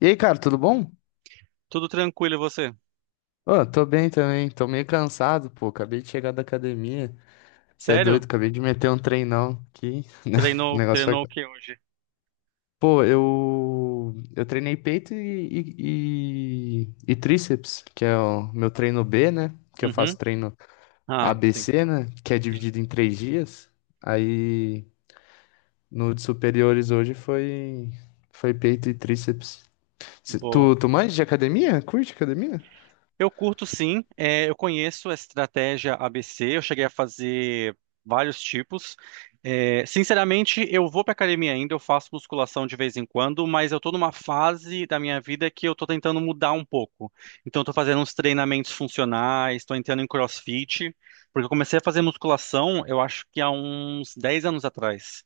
E aí, cara, tudo bom? Tudo tranquilo, e você? Ô, tô bem também, tô meio cansado, pô. Acabei de chegar da academia. Você é doido, Sério? acabei de meter um treinão aqui. O Treinou, negócio treinou o foi. que hoje? Pô, eu. Eu treinei peito e tríceps, que é o meu treino B, né? Que eu Uhum. faço treino Ah, sim. ABC, né? Que é dividido em 3 dias. Aí no de superiores hoje foi. Foi peito e tríceps. Cê- Boa. Tu, tu manja de academia? Curte academia? Eu curto, sim. É, eu conheço a estratégia ABC, eu cheguei a fazer vários tipos. É, sinceramente, eu vou para academia ainda, eu faço musculação de vez em quando, mas eu estou numa fase da minha vida que eu estou tentando mudar um pouco. Então, estou fazendo uns treinamentos funcionais, estou entrando em CrossFit, porque eu comecei a fazer musculação, eu acho que há uns 10 anos atrás.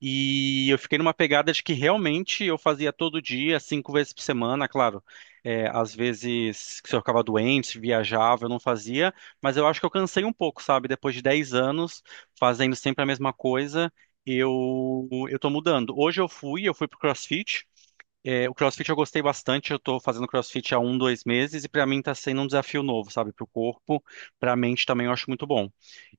E eu fiquei numa pegada de que realmente eu fazia todo dia, 5 vezes por semana. Claro, é, às vezes, se eu ficava doente, viajava, eu não fazia, mas eu acho que eu cansei um pouco, sabe? Depois de 10 anos fazendo sempre a mesma coisa, eu tô mudando. Hoje eu fui pro CrossFit. É, o CrossFit eu gostei bastante, eu tô fazendo CrossFit há um, 2 meses, e pra mim tá sendo um desafio novo, sabe? Pro corpo, pra mente também eu acho muito bom.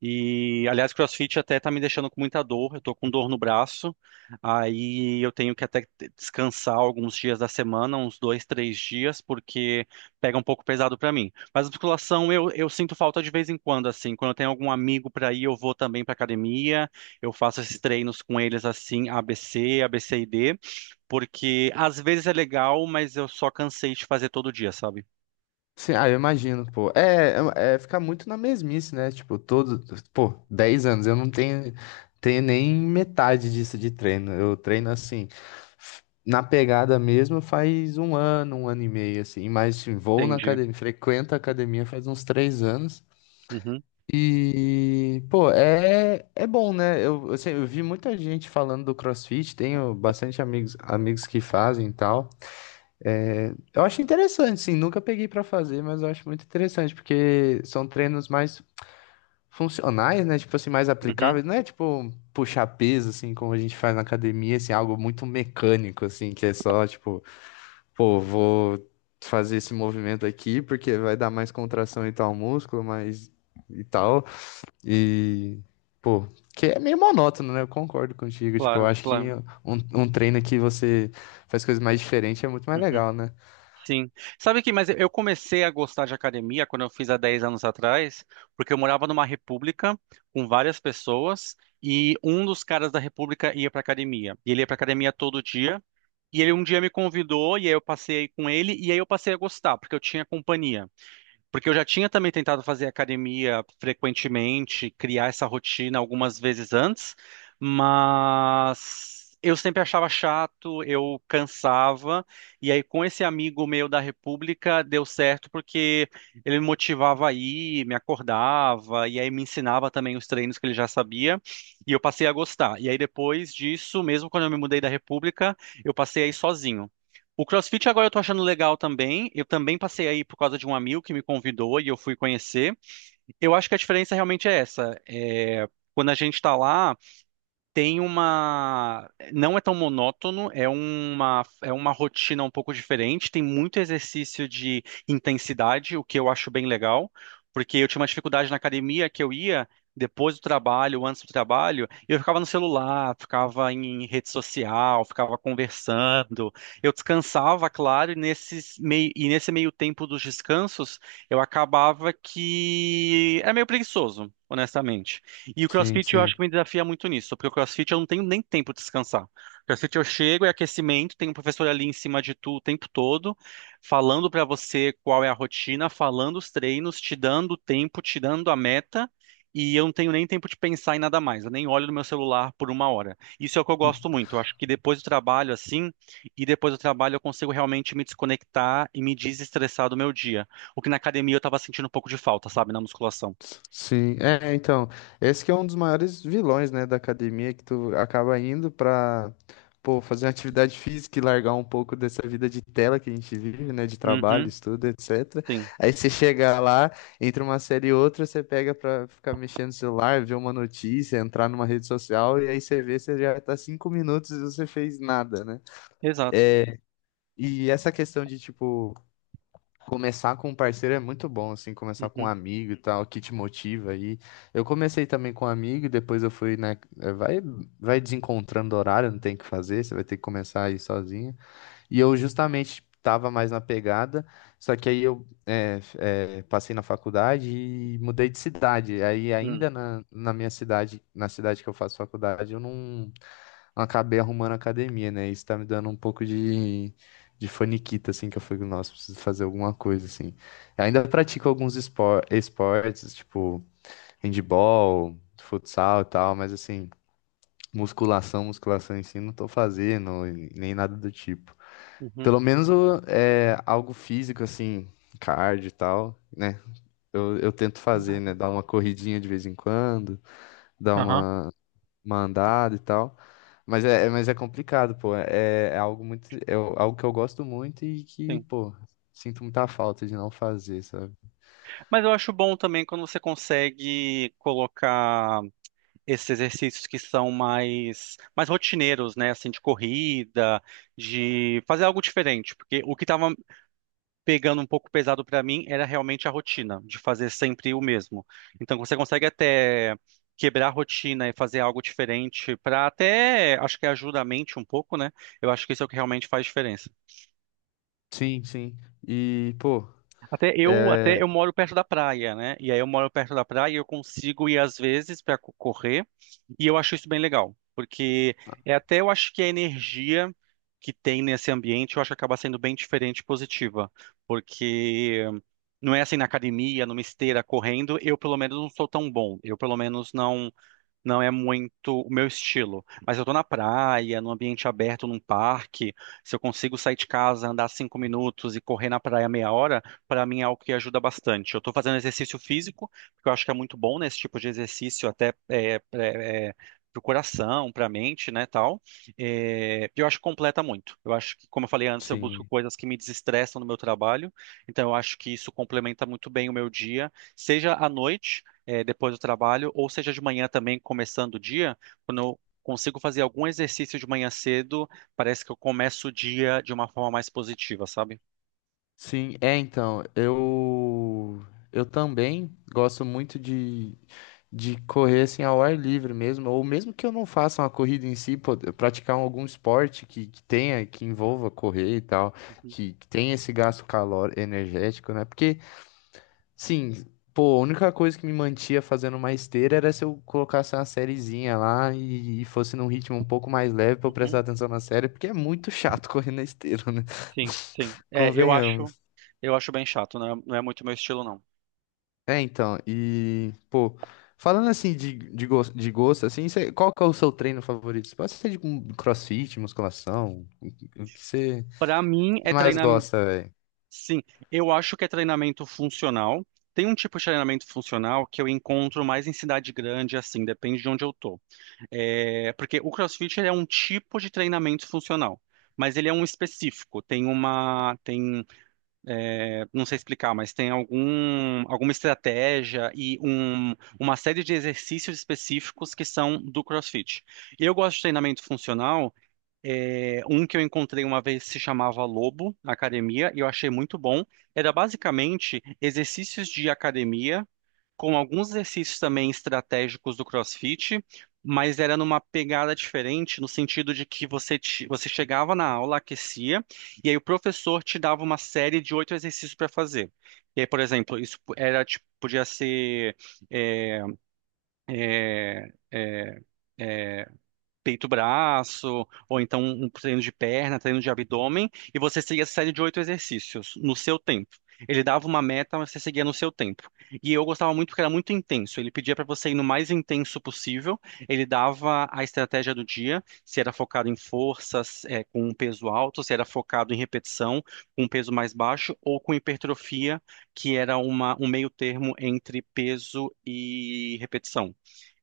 E, aliás, CrossFit até tá me deixando com muita dor, eu tô com dor no braço, aí eu tenho que até descansar alguns dias da semana, uns 2, 3 dias, porque pega um pouco pesado pra mim. Mas a musculação eu sinto falta de vez em quando, assim, quando eu tenho algum amigo pra ir, eu vou também pra academia, eu faço esses treinos com eles, assim, ABC, ABCD, porque às vezes é legal, mas eu só cansei de fazer todo dia, sabe? Sim, ah, eu imagino, pô. É ficar muito na mesmice, né? Tipo, todo, pô, 10 anos, eu não tenho nem metade disso de treino. Eu treino assim, na pegada mesmo faz um ano e meio, assim. Mas assim, vou na Entendi. academia, frequento a academia faz uns 3 anos. Uhum, E, pô, é bom, né? Eu, assim, eu vi muita gente falando do CrossFit, tenho bastante amigos que fazem e tal. É, eu acho interessante, sim. Nunca peguei pra fazer, mas eu acho muito interessante, porque são treinos mais funcionais, né? Tipo assim, mais uhum, aplicáveis. Não é tipo puxar peso, assim, como a gente faz na academia, assim, algo muito mecânico, assim, que é só tipo, pô, vou fazer esse movimento aqui porque vai dar mais contração em tal músculo, mas e tal. E, pô, que é meio monótono, né? Eu concordo contigo. Tipo, eu claro, acho que claro. um treino que você faz coisas mais diferentes é muito mais Uhum, legal, né? sim. Sabe que, mas eu comecei a gostar de academia quando eu fiz há 10 anos atrás, porque eu morava numa república com várias pessoas, e um dos caras da república ia pra academia. E ele ia pra academia todo dia. E ele um dia me convidou, e aí eu passei com ele, e aí eu passei a gostar, porque eu tinha companhia. Porque eu já tinha também tentado fazer academia frequentemente, criar essa rotina algumas vezes antes, mas eu sempre achava chato, eu cansava, e aí com esse amigo meu da República deu certo, porque ele me motivava a ir, me acordava, e aí me ensinava também os treinos que ele já sabia, e eu passei a gostar. E aí depois disso, mesmo quando eu me mudei da República, eu passei a ir sozinho. O CrossFit agora eu tô achando legal também. Eu também passei aí por causa de um amigo que me convidou e eu fui conhecer. Eu acho que a diferença realmente é essa. É, quando a gente tá lá tem uma. Não é tão monótono, é uma rotina um pouco diferente. Tem muito exercício de intensidade, o que eu acho bem legal, porque eu tinha uma dificuldade na academia que eu ia depois do trabalho, antes do trabalho, e eu ficava no celular, ficava em rede social, ficava conversando. Eu descansava, claro, e, nesse meio tempo dos descansos, eu acabava que era meio preguiçoso, honestamente. E o Sim, CrossFit eu acho sim. que me desafia muito nisso, porque o CrossFit eu não tenho nem tempo de descansar. CrossFit eu chego, é aquecimento, tem um professor ali em cima de tu o tempo todo, falando pra você qual é a rotina, falando os treinos, te dando o tempo, te dando a meta, e eu não tenho nem tempo de pensar em nada mais. Eu nem olho no meu celular por uma hora. Isso é o que eu gosto muito. Eu acho que depois do trabalho, assim, e depois do trabalho, eu consigo realmente me desconectar e me desestressar do meu dia. O que na academia eu tava sentindo um pouco de falta, sabe, na musculação. Sim, é, então, esse que é um dos maiores vilões, né, da academia, que tu acaba indo pra, pô, fazer uma atividade física e largar um pouco dessa vida de tela que a gente vive, né, de trabalho, Uhum, estudo, etc. sim. Aí você chega lá, entre uma série e outra, você pega pra ficar mexendo no celular, ver uma notícia, entrar numa rede social, e aí você vê, você já tá 5 minutos e você fez nada, né? Exato. E essa questão de, tipo, começar com um parceiro é muito bom, assim, começar com um Uhum, amigo e tal, que te motiva aí. Eu comecei também com um amigo, e depois eu fui, né? Vai desencontrando horário, não tem o que fazer, você vai ter que começar aí sozinho. E eu justamente estava mais na pegada, só que aí eu passei na faculdade e mudei de cidade. Aí uhum, ainda na minha cidade, na cidade que eu faço faculdade, eu não acabei arrumando academia, né? Isso tá me dando um pouco de faniquita, assim, que eu fui nossa, preciso fazer alguma coisa, assim. Ainda pratico alguns esportes, tipo handball, futsal e tal, mas assim, musculação em si, não tô fazendo, e nem nada do tipo. uhum. Pelo menos é algo físico, assim, cardio e tal, né? Eu tento fazer, né? Claro. Dar uma corridinha de vez em quando, dar Aham, uma andada e tal. Mas é complicado, pô. É algo que eu gosto muito e que, sim. pô, sinto muita falta de não fazer, sabe? Mas eu acho bom também quando você consegue colocar esses exercícios que são mais rotineiros, né? Assim, de corrida, de fazer algo diferente. Porque o que estava pegando um pouco pesado para mim era realmente a rotina, de fazer sempre o mesmo. Então você consegue até quebrar a rotina e fazer algo diferente para até, acho que ajuda a mente um pouco, né? Eu acho que isso é o que realmente faz diferença. Sim, sim. E, pô, Até eu, é, até eu moro perto da praia, né? E aí eu moro perto da praia e eu consigo ir às vezes para correr, e eu acho isso bem legal, porque é até eu acho que a energia que tem nesse ambiente, eu acho que acaba sendo bem diferente e positiva, porque não é assim na academia, numa esteira correndo, eu pelo menos não sou tão bom. Eu pelo menos não é muito o meu estilo. Mas eu tô na praia, num ambiente aberto, num parque. Se eu consigo sair de casa, andar 5 minutos e correr na praia meia hora, para mim é algo que ajuda bastante. Eu tô fazendo exercício físico, porque eu acho que é muito bom, né, esse tipo de exercício, até é, é, é, pro coração, pra mente, né, tal. É, eu acho que completa muito. Eu acho que, como eu falei antes, eu busco sim. coisas que me desestressam no meu trabalho. Então, eu acho que isso complementa muito bem o meu dia, seja à noite, depois do trabalho, ou seja de manhã também, começando o dia, quando eu consigo fazer algum exercício de manhã cedo, parece que eu começo o dia de uma forma mais positiva, sabe? Sim, é então, eu também gosto muito de correr assim ao ar livre mesmo, ou mesmo que eu não faça uma corrida em si, pô, eu praticar algum esporte que envolva correr e tal, Uhum, que tenha esse gasto calor energético, né? Porque, sim, pô, a única coisa que me mantinha fazendo uma esteira era se eu colocasse uma sériezinha lá e fosse num ritmo um pouco mais leve pra eu prestar uhum. atenção na série, porque é muito chato correr na esteira, né? Sim, sim. É, eu acho, Convenhamos. eu acho bem chato, não é muito meu estilo, não. É, então, e, pô, falando assim de gosto, assim, qual que é o seu treino favorito? Pode ser de um crossfit, musculação, o que você Para mim é mais treinamento, gosta, velho? sim, eu acho que é treinamento funcional. Tem um tipo de treinamento funcional que eu encontro mais em cidade grande, assim, depende de onde eu tô. É, porque o CrossFit ele é um tipo de treinamento funcional, mas ele é um específico. Tem uma, tem, é, Não sei explicar, mas tem alguma estratégia e uma série de exercícios específicos que são do CrossFit. Eu gosto de treinamento funcional. É, um que eu encontrei uma vez se chamava Lobo na academia e eu achei muito bom. Era basicamente exercícios de academia com alguns exercícios também estratégicos do CrossFit, mas era numa pegada diferente, no sentido de que você chegava na aula, aquecia, e aí o professor te dava uma série de 8 exercícios para fazer. E aí, por exemplo, isso era, tipo, podia ser, eh, peito-braço, ou então um treino de perna, treino de abdômen, e você seguia essa série de 8 exercícios no seu tempo. Ele dava uma meta, mas você seguia no seu tempo. E eu gostava muito porque era muito intenso. Ele pedia para você ir no mais intenso possível. Ele dava a estratégia do dia, se era focado em forças, com um peso alto, se era focado em repetição, com um peso mais baixo, ou com hipertrofia, que era um meio termo entre peso e repetição.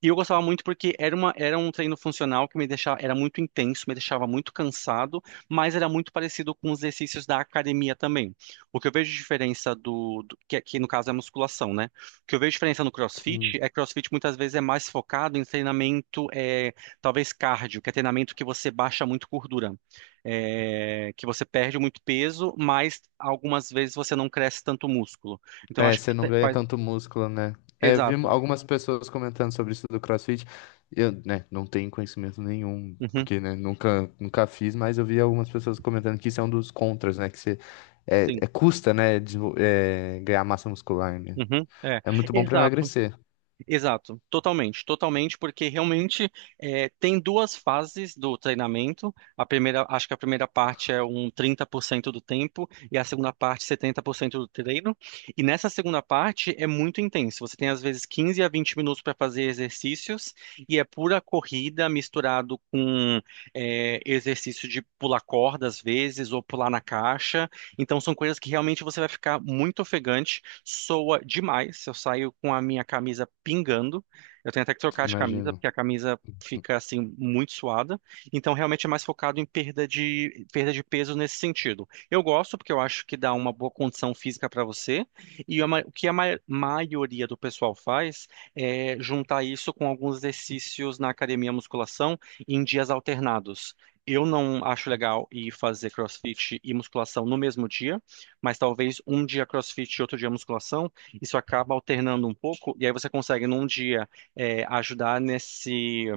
E eu gostava muito porque era um treino funcional que me deixava, era muito intenso, me deixava muito cansado, mas era muito parecido com os exercícios da academia também. O que eu vejo de diferença que aqui no caso é a musculação, né? O que eu vejo de diferença no Sim. CrossFit é que CrossFit muitas vezes é mais focado em treinamento, talvez cardio, que é treinamento que você baixa muito gordura, que você perde muito peso, mas algumas vezes você não cresce tanto músculo. Então eu É, acho que você não ganha faz, tanto músculo, né? É, eu vi exato. algumas pessoas comentando sobre isso do CrossFit. Eu, né, não tenho conhecimento nenhum, Uhum, porque, né, nunca fiz, mas eu vi algumas pessoas comentando que isso é um dos contras, né? Que você sim. Custa, né, ganhar massa muscular, né? Uhum, é, É muito bom pra exato, emagrecer, exato, totalmente, totalmente, porque realmente tem 2 fases do treinamento. A primeira, acho que a primeira parte é um 30% do tempo, e a segunda parte 70% do treino. E nessa segunda parte é muito intenso. Você tem às vezes 15 a 20 minutos para fazer exercícios, e é pura corrida misturado com exercício de pular corda às vezes, ou pular na caixa. Então são coisas que realmente você vai ficar muito ofegante, soa demais. Eu saio com a minha camisa pingando. Eu tenho até que trocar de camisa, imagino. porque a camisa fica assim muito suada. Então realmente é mais focado em perda de peso nesse sentido. Eu gosto porque eu acho que dá uma boa condição física para você. E a ma- o que a ma- maioria do pessoal faz é juntar isso com alguns exercícios na academia, musculação, em dias alternados. Eu não acho legal ir fazer CrossFit e musculação no mesmo dia, mas talvez um dia CrossFit e outro dia musculação, isso acaba alternando um pouco, e aí você consegue num dia, ajudar nesse,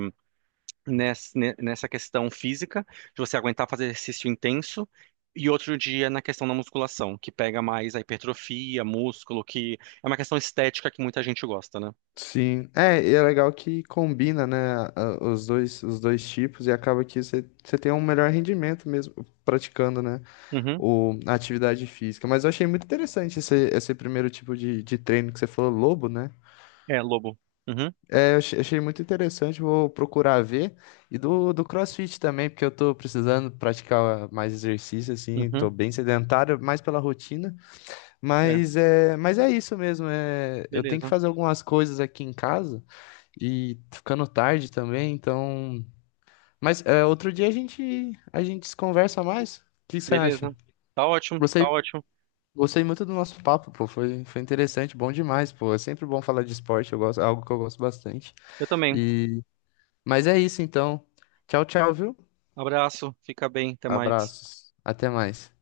nessa questão física, de você aguentar fazer exercício intenso, e outro dia na questão da musculação, que pega mais a hipertrofia, músculo, que é uma questão estética que muita gente gosta, né? Sim, é, e é legal que combina, né, os dois tipos e acaba que você tem um melhor rendimento mesmo praticando, né, Uhum. a atividade física. Mas eu achei muito interessante esse primeiro tipo de treino que você falou, lobo, né? É, Lobo. Uhum. É, eu achei muito interessante, vou procurar ver. E do CrossFit também, porque eu tô precisando praticar mais exercício, assim, tô Uhum. bem sedentário, mais pela rotina. É, Mas é isso mesmo, é, eu tenho que beleza, fazer algumas coisas aqui em casa. E tá ficando tarde também, então. Mas é, outro dia a gente se conversa mais. O que você acha? beleza. Tá ótimo, Gostei, tá ótimo. gostei muito do nosso papo, pô. Foi interessante, bom demais, pô. É sempre bom falar de esporte, eu gosto, é algo que eu gosto bastante. Eu também. E mas é isso então. Tchau, tchau, viu? Abraço, fica bem, até mais. Abraços. Até mais.